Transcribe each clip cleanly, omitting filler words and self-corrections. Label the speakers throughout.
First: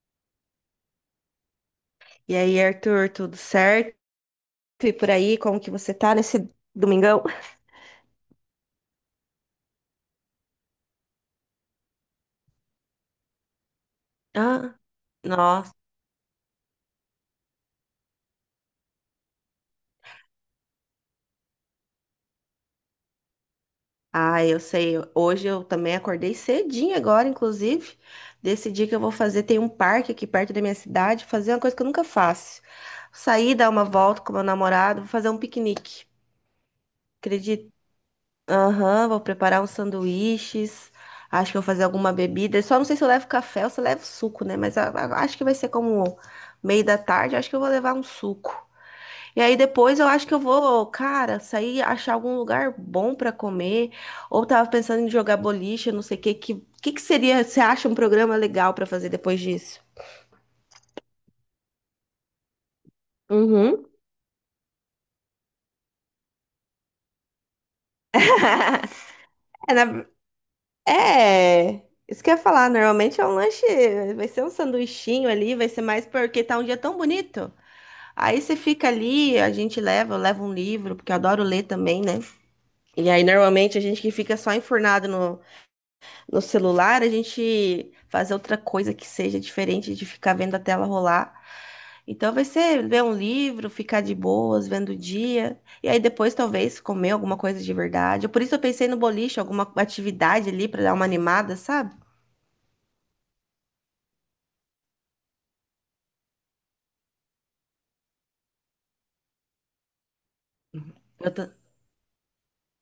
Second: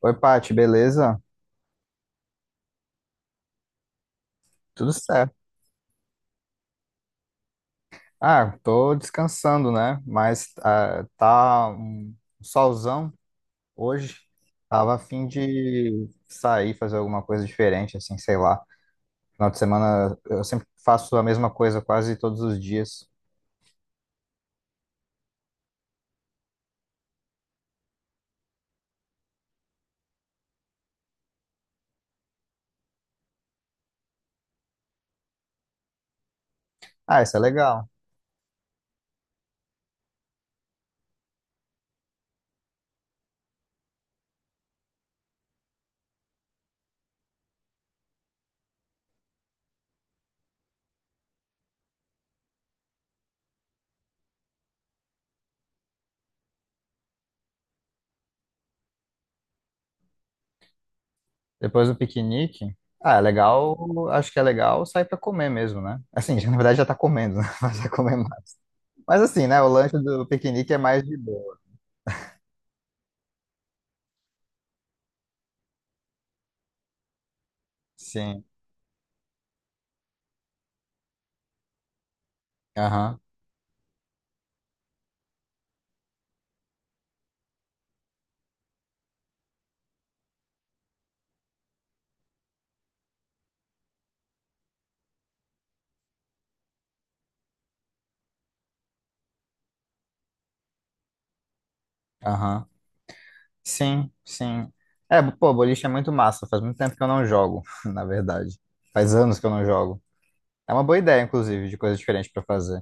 Speaker 1: Oi, Paty, beleza?
Speaker 2: E aí, Arthur, tudo certo?
Speaker 1: Tudo
Speaker 2: E por
Speaker 1: certo.
Speaker 2: aí, como que você tá nesse domingão?
Speaker 1: Ah, tô descansando, né? Mas tá um solzão hoje.
Speaker 2: Ah,
Speaker 1: Tava a fim
Speaker 2: nossa.
Speaker 1: de sair, fazer alguma coisa diferente, assim, sei lá. Final de semana eu sempre faço a mesma coisa quase todos os dias.
Speaker 2: Ah, eu sei. Hoje eu também acordei cedinho agora, inclusive. Decidi que eu vou fazer. Tem um parque aqui perto da minha cidade, fazer uma coisa que eu nunca faço. Sair, dar uma volta com meu namorado, vou fazer um piquenique.
Speaker 1: Ah, isso é
Speaker 2: Acredito.
Speaker 1: legal.
Speaker 2: Aham, vou preparar uns sanduíches. Acho que vou fazer alguma bebida. Só não sei se eu levo café ou se eu levo suco, né? Mas acho que vai ser como meio da tarde. Acho que eu vou levar um suco. E aí depois eu acho que eu vou, cara, sair, achar algum lugar bom pra comer. Ou tava pensando em jogar boliche, não sei o que. Que que seria, você acha um programa legal pra fazer depois disso?
Speaker 1: Depois do piquenique, ah, é legal,
Speaker 2: Uhum.
Speaker 1: acho que é legal sair pra comer mesmo, né? Assim, na verdade já tá comendo, né? Mas é comer mais. Mas assim, né? O
Speaker 2: É,
Speaker 1: lanche
Speaker 2: na-
Speaker 1: do piquenique é mais de boa.
Speaker 2: é, isso que eu ia falar. Normalmente é um lanche, vai ser um sanduichinho ali, vai ser mais porque tá um dia tão bonito. Aí
Speaker 1: Sim.
Speaker 2: você fica ali, a gente leva, eu levo um livro, porque eu adoro ler também, né? E
Speaker 1: Aham,
Speaker 2: aí normalmente a gente que fica só enfurnado no celular, a gente fazer outra coisa que seja diferente de ficar vendo a tela rolar. Então vai ser ver um livro, ficar de boas, vendo o dia, e aí depois talvez comer alguma coisa de verdade. Por isso eu pensei no boliche, alguma atividade ali para dar uma animada, sabe?
Speaker 1: aham. Sim, sim. É, pô, boliche é muito massa. Faz muito tempo que eu não jogo, na verdade. Faz anos que eu não jogo. É uma boa ideia,
Speaker 2: Eu ta-
Speaker 1: inclusive, de coisa diferente pra fazer.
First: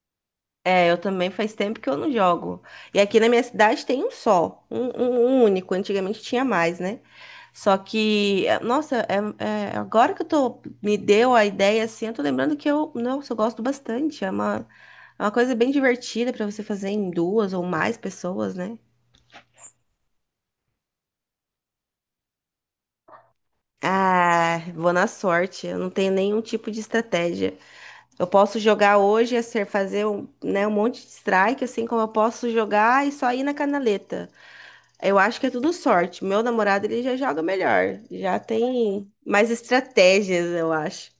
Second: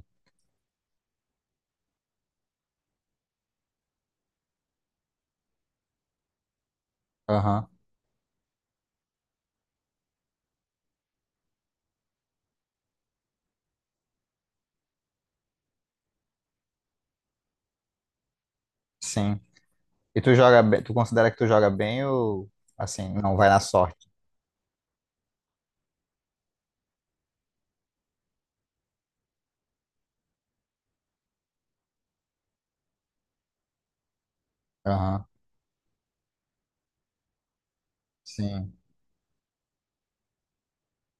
Speaker 2: eu também faz tempo que eu não jogo. E aqui na minha cidade tem um só, um único. Antigamente tinha mais, né?
Speaker 1: Aham,
Speaker 2: Só que, nossa, agora que eu tô, me deu a ideia, assim, eu tô lembrando que eu, nossa, eu gosto bastante. É uma coisa bem divertida pra você fazer em duas ou mais pessoas, né?
Speaker 1: sim. E tu joga bem, tu considera que tu joga bem ou assim, não vai na sorte?
Speaker 2: Ah, vou na sorte. Eu não tenho nenhum tipo de estratégia. Eu posso jogar hoje, é ser fazer um, né, um monte de strike, assim como eu posso jogar e só ir na canaleta. Eu
Speaker 1: Aham,
Speaker 2: acho que é tudo sorte. Meu namorado, ele já joga melhor. Já
Speaker 1: sim.
Speaker 2: tem mais estratégias, eu acho.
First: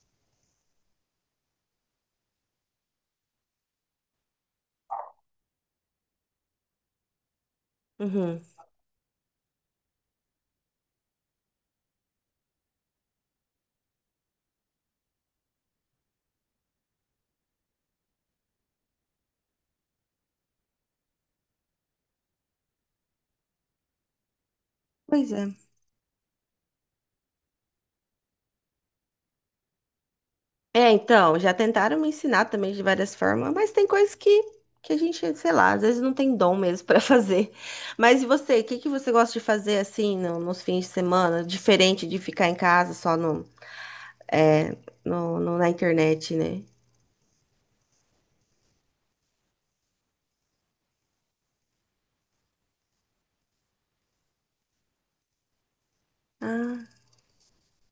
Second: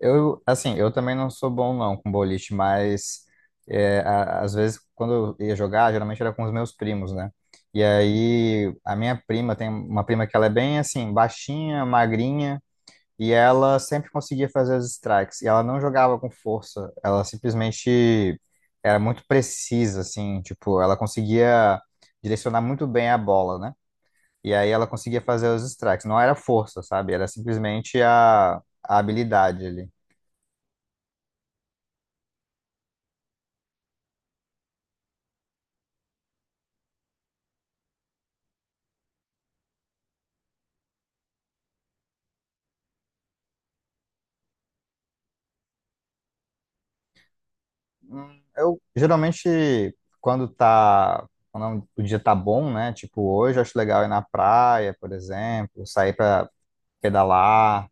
Speaker 1: Eu, assim, eu também não sou bom não com boliche, mas é, às vezes quando eu ia jogar, geralmente era com os meus primos, né? E
Speaker 2: Uhum.
Speaker 1: aí a minha prima tem uma prima que ela é bem assim, baixinha, magrinha. E ela sempre conseguia fazer os strikes. E ela não jogava com força. Ela simplesmente era muito precisa, assim. Tipo, ela conseguia direcionar muito bem a bola, né? E aí ela conseguia
Speaker 2: Pois é.
Speaker 1: fazer os strikes. Não era força, sabe? Era simplesmente a habilidade ali.
Speaker 2: É, então, já tentaram me ensinar também de várias formas, mas tem coisas que a gente, sei lá, às vezes não tem dom mesmo para fazer. Mas e você, o que que você gosta de fazer assim nos fins de semana, diferente de ficar em casa só é, na internet, né?
Speaker 1: Eu geralmente, quando tá. Quando o dia tá bom, né? Tipo, hoje eu acho legal ir na praia, por exemplo, sair pra
Speaker 2: Ah,
Speaker 1: pedalar,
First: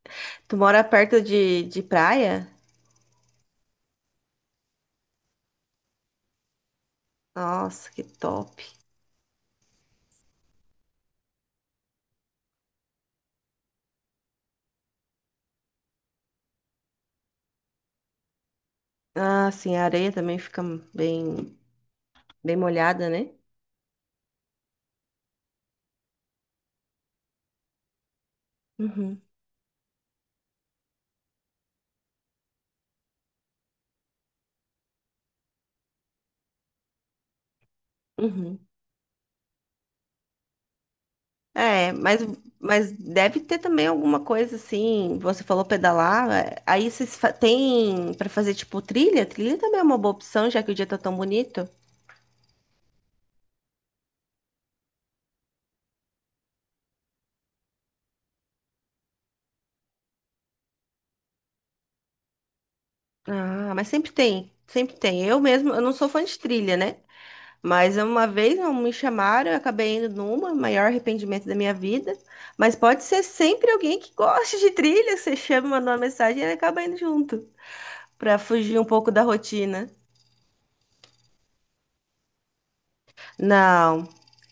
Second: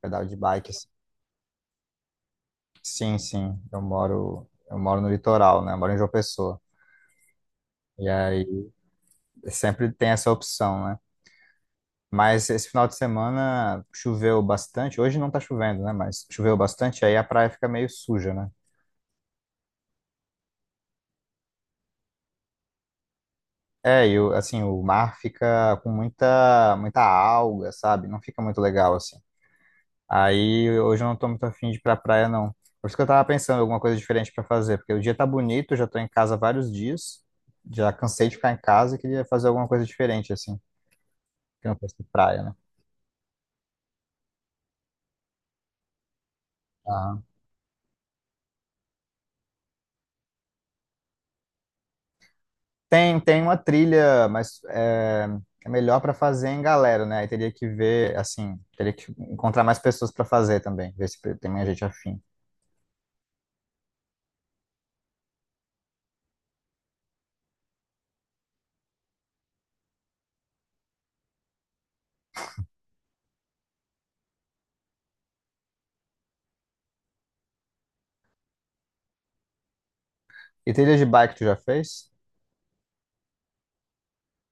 Speaker 1: pedal de
Speaker 2: tu
Speaker 1: bike.
Speaker 2: mora de praia?
Speaker 1: Sim, sim. Eu moro no litoral, né? Eu moro em João Pessoa.
Speaker 2: Nossa, que
Speaker 1: E aí
Speaker 2: top.
Speaker 1: sempre tem essa opção, né? Mas esse final de semana choveu bastante. Hoje não tá chovendo, né? Mas choveu bastante, aí a praia fica meio suja, né?
Speaker 2: Ah, sim, a areia também fica bem, bem molhada, né?
Speaker 1: É, assim, o mar fica com muita, muita alga, sabe? Não fica muito legal, assim.
Speaker 2: Uhum,
Speaker 1: Aí hoje eu não tô muito afim de ir pra praia, não. Por isso que eu tava pensando em alguma coisa diferente pra fazer, porque o dia tá bonito, eu já tô em casa há vários dias, já cansei de ficar em
Speaker 2: uhum.
Speaker 1: casa e queria fazer alguma coisa diferente, assim.
Speaker 2: É,
Speaker 1: Campos de praia, né?
Speaker 2: mas deve ter também alguma coisa assim. Você falou pedalar, é, aí
Speaker 1: Aham.
Speaker 2: tem pra fazer tipo trilha? Trilha também é uma boa opção, já que o dia tá tão bonito.
Speaker 1: Tem, tem uma trilha, mas é melhor para fazer em galera, né? Aí teria que ver, assim, teria que encontrar mais pessoas para fazer também, ver se tem mais gente afim.
Speaker 2: Ah, mas sempre tem, sempre tem. Eu mesmo, eu não sou fã de trilha, né? Mas uma vez não me chamaram, eu acabei indo numa, maior arrependimento da minha vida. Mas pode ser sempre alguém que goste de trilha, que você chama, manda uma mensagem e ele acaba indo junto, pra fugir um pouco da rotina.
Speaker 1: E trilha de bike tu já fez?
Speaker 2: Não,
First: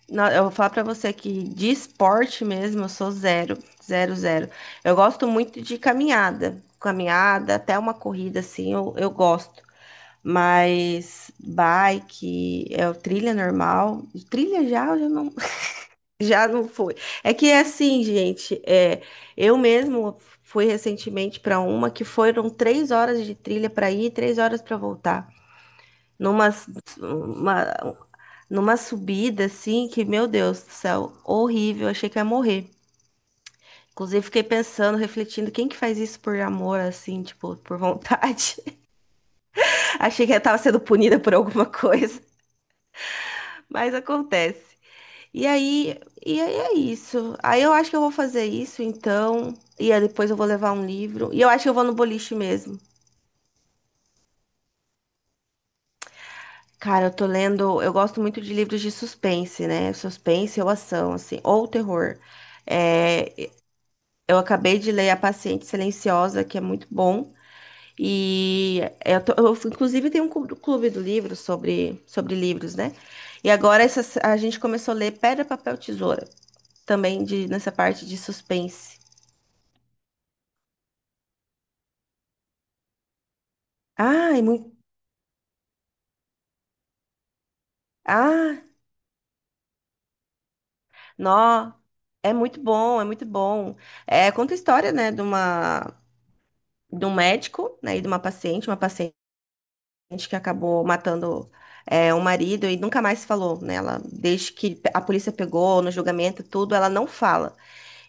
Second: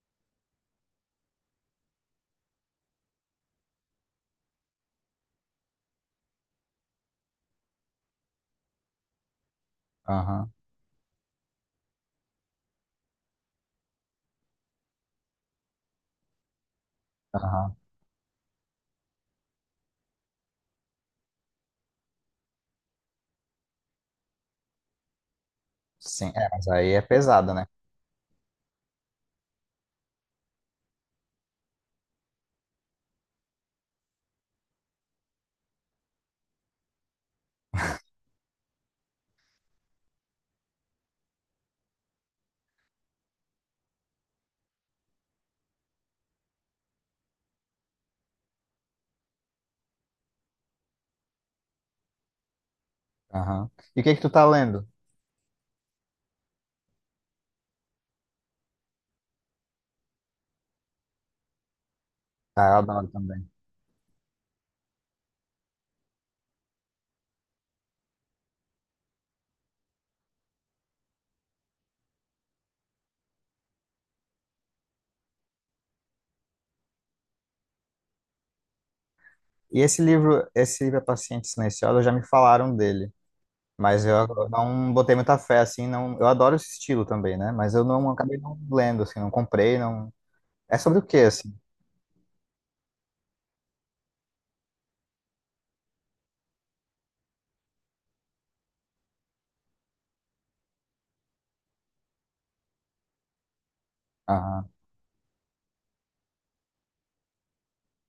Speaker 2: não, eu vou falar pra você que de esporte mesmo eu sou zero, zero, zero. Eu gosto muito de caminhada, caminhada, até uma corrida assim, eu gosto.
Speaker 1: Aham,
Speaker 2: Mas bike, é o trilha normal, trilha já, eu já não, já não foi. É que é
Speaker 1: aham.
Speaker 2: assim, gente, eu mesmo fui recentemente para uma que foram três horas de trilha para ir, e três horas para voltar.
Speaker 1: Sim, é,
Speaker 2: Numa,
Speaker 1: mas aí é pesada, né?
Speaker 2: numa subida assim que, meu Deus do céu, horrível, achei que ia morrer. Inclusive, fiquei pensando, refletindo, quem que faz isso por amor, assim, tipo, por vontade? Achei que eu tava sendo punida por alguma coisa, mas acontece. E aí, e aí é isso. Aí eu acho que eu vou fazer isso, então. E aí depois eu vou levar um livro. E eu acho que eu vou no boliche mesmo.
Speaker 1: Aham. E o que que tu tá lendo?
Speaker 2: Cara, eu tô lendo. Eu gosto muito de livros de suspense, né? Suspense ou ação, assim, ou terror.
Speaker 1: Ah, eu adoro também.
Speaker 2: É, eu acabei de ler A Paciente Silenciosa, que é muito bom. E eu, inclusive tem um clube do livro sobre, sobre livros, né? E agora essa, a gente começou a ler Pedra, Papel, Tesoura, também de, nessa parte de suspense.
Speaker 1: E esse livro A Paciente Silenciosa, já me falaram dele, mas eu
Speaker 2: Ai, muito.
Speaker 1: não botei muita fé, assim, não, eu adoro esse estilo também, né? Mas eu não acabei não
Speaker 2: Ah,
Speaker 1: lendo, assim, não comprei, não. É sobre o que assim?
Speaker 2: nó. É muito bom, é muito bom. É, conta a história, né, de um médico, né, e de uma paciente, uma paciente. Gente que acabou matando, é, o marido e nunca mais falou, né? Ela, desde
Speaker 1: Aham,
Speaker 2: que a polícia pegou no julgamento, e tudo, ela não fala.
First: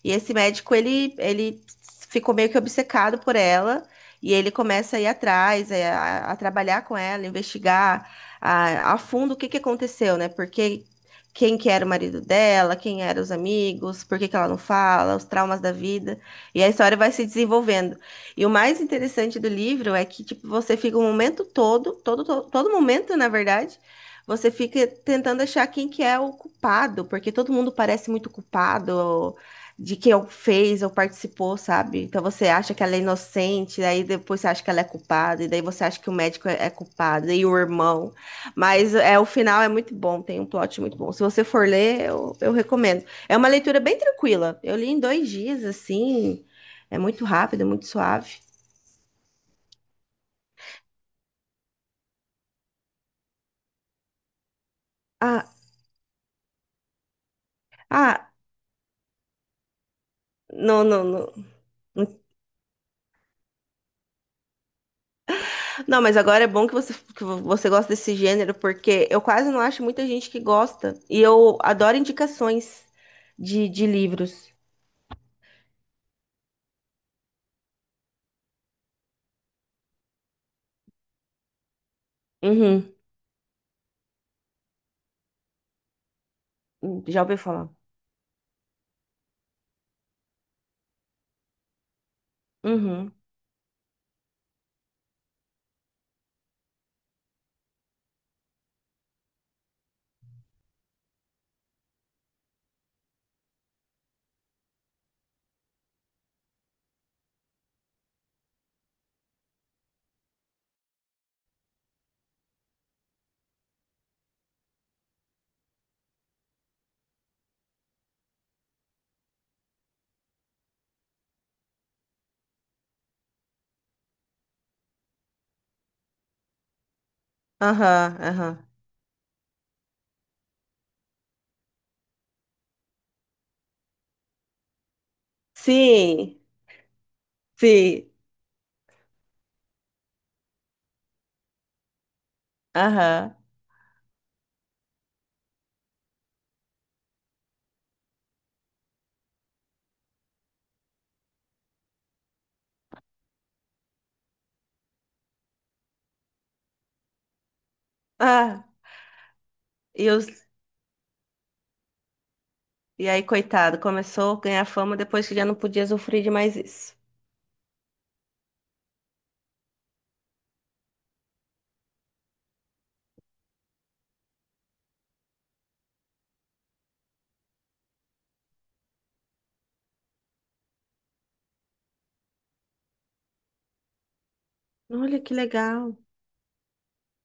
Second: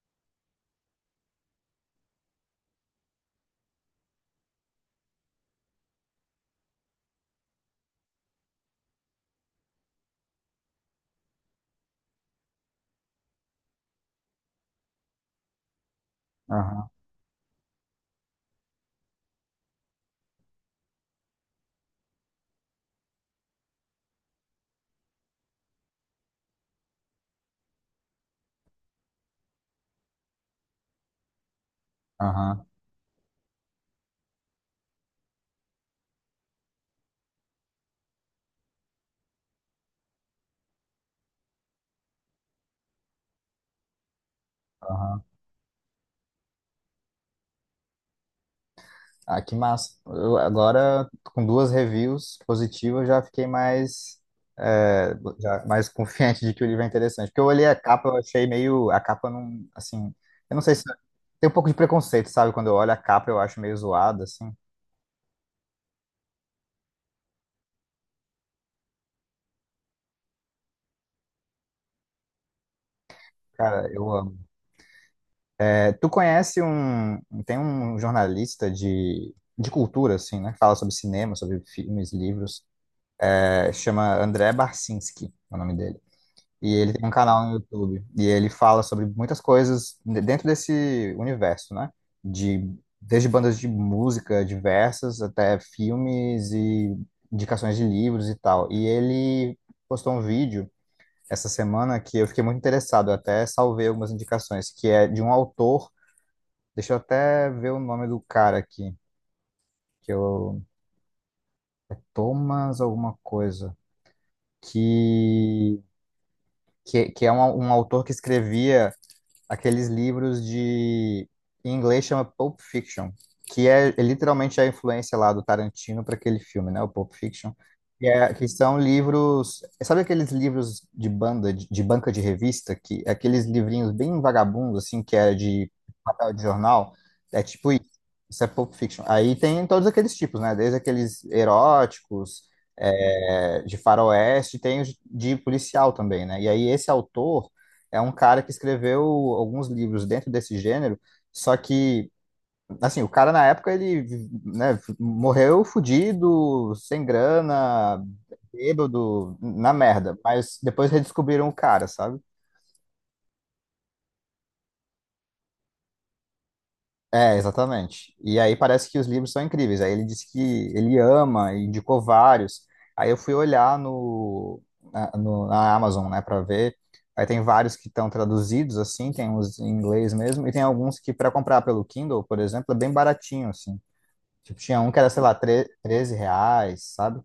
Speaker 2: E esse médico, ele ficou meio que obcecado por ela. E ele começa a ir atrás, é, a trabalhar com ela, investigar a fundo o que, que aconteceu, né? Porque quem que era o marido dela, quem eram os amigos, por que que ela não fala, os traumas da vida. E a
Speaker 1: aham,
Speaker 2: história vai se desenvolvendo. E o mais interessante do livro é que, tipo, você fica o momento todo, todo momento, na verdade, você fica tentando achar quem que é o culpado, porque todo mundo parece muito culpado, de que eu fez ou participou, sabe? Então você
Speaker 1: aham,
Speaker 2: acha que ela é inocente, aí depois você acha que ela é culpada, e daí você acha que o médico é culpado, e o irmão. Mas o final é muito bom, tem um plot muito bom. Se você for ler, eu recomendo. É uma leitura bem tranquila. Eu li em
Speaker 1: aham.
Speaker 2: dois dias, assim, é muito rápido, muito suave.
Speaker 1: Ah, que massa. Eu agora, com duas reviews positivas, já fiquei mais, é,
Speaker 2: Ah,
Speaker 1: já mais confiante de que o livro é interessante. Porque eu olhei a capa, eu
Speaker 2: ah,
Speaker 1: achei meio. A capa não. Assim. Eu não sei se.
Speaker 2: não.
Speaker 1: Tem um pouco de preconceito, sabe? Quando eu olho a capa, eu acho meio zoado, assim.
Speaker 2: Não, mas agora é bom que que você gosta desse gênero, porque eu quase não acho muita gente que gosta. E eu adoro indicações de
Speaker 1: Cara, eu amo.
Speaker 2: livros.
Speaker 1: É, tu conhece um. Tem um jornalista de cultura, assim, né? Que fala sobre cinema, sobre filmes, livros.
Speaker 2: Uhum.
Speaker 1: É, chama André Barcinski, é o nome dele. E ele tem um
Speaker 2: Já ouvi
Speaker 1: canal no
Speaker 2: falar.
Speaker 1: YouTube. E ele fala sobre muitas coisas dentro desse universo, né? De,
Speaker 2: Uhum.
Speaker 1: desde bandas de música diversas até filmes e indicações de livros e tal. E ele postou um vídeo essa semana que eu fiquei muito interessado. Eu até salvei algumas indicações, que é de um autor. Deixa eu até ver o nome do cara aqui, que eu. Thomas alguma coisa. Que, que é um autor que escrevia aqueles livros de em inglês chama Pulp Fiction, que é literalmente a influência lá do Tarantino para aquele filme, né? O Pulp Fiction, que,
Speaker 2: Aham,
Speaker 1: é, que
Speaker 2: aham.
Speaker 1: são livros, sabe aqueles livros de banda, de banca de revista, que é aqueles livrinhos bem vagabundos assim, que é de papel
Speaker 2: Sim,
Speaker 1: de jornal, é tipo isso.
Speaker 2: sim.
Speaker 1: Isso é Pulp Fiction. Aí tem todos aqueles tipos, né? Desde aqueles eróticos,
Speaker 2: Aham.
Speaker 1: é, de faroeste, tem os de policial também, né? E aí esse autor é um cara que escreveu alguns livros dentro desse gênero, só que, assim, o cara na época ele, né, morreu fudido, sem grana,
Speaker 2: Ah,
Speaker 1: bêbado, na
Speaker 2: e,
Speaker 1: merda,
Speaker 2: os,
Speaker 1: mas depois redescobriram o cara, sabe?
Speaker 2: e aí, coitado, começou a ganhar fama depois que já não podia sofrer de mais isso.
Speaker 1: É, exatamente. E aí parece que os livros são incríveis. Aí ele disse que ele ama e indicou vários. Aí eu fui olhar na Amazon, né, para ver. Aí tem vários que estão traduzidos, assim, tem uns em inglês mesmo, e tem alguns que para comprar pelo Kindle, por exemplo, é bem baratinho, assim. Tipo, tinha um que era,
Speaker 2: Olha
Speaker 1: sei
Speaker 2: que
Speaker 1: lá, tre
Speaker 2: legal.
Speaker 1: R$ 13, sabe?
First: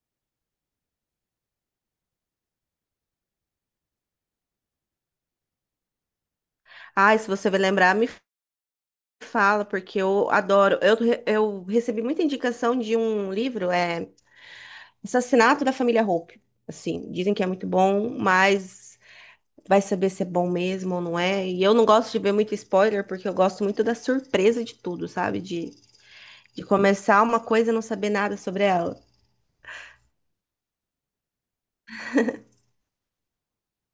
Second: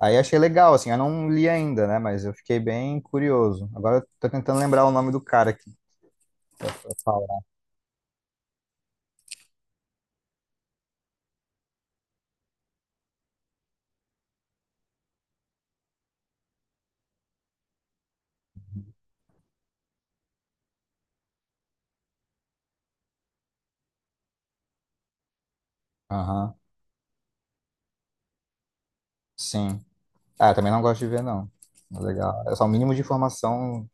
Speaker 1: Aí eu achei legal, assim, eu não li ainda, né, mas eu fiquei bem curioso. Agora eu tô tentando lembrar o nome do cara aqui pra
Speaker 2: Ah, se
Speaker 1: falar.
Speaker 2: você vai lembrar, me fala, porque eu adoro. Eu recebi muita indicação de um livro, é. Assassinato da Família Hope. Assim, dizem que é muito bom, mas vai saber se é bom mesmo ou não é. E eu não gosto de ver muito spoiler, porque eu gosto muito da surpresa de tudo, sabe?
Speaker 1: Aham,
Speaker 2: De começar uma coisa e não saber nada sobre ela.
Speaker 1: sim. Ah, também não gosto de ver, não. Mas legal. É só o mínimo de informação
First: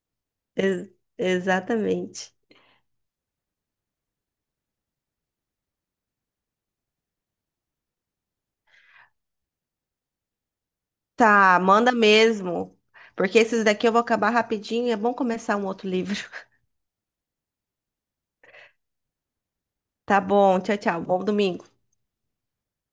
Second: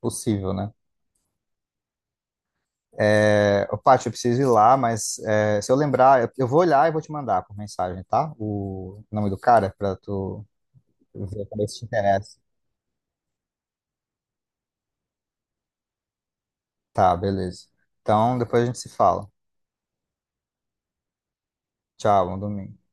Speaker 1: possível, né?
Speaker 2: Ex- exatamente.
Speaker 1: Ô, Paty, eu preciso ir lá, mas se eu lembrar, eu vou olhar e vou te mandar por mensagem, tá? O nome do cara, pra tu ver
Speaker 2: Tá,
Speaker 1: também se te
Speaker 2: manda
Speaker 1: interessa.
Speaker 2: mesmo. Porque esses daqui eu vou acabar rapidinho. É bom começar um outro livro.
Speaker 1: Tá, beleza. Então, depois a gente se fala.
Speaker 2: Tá bom, tchau, tchau. Bom domingo.
Speaker 1: Tchau, bom domingo.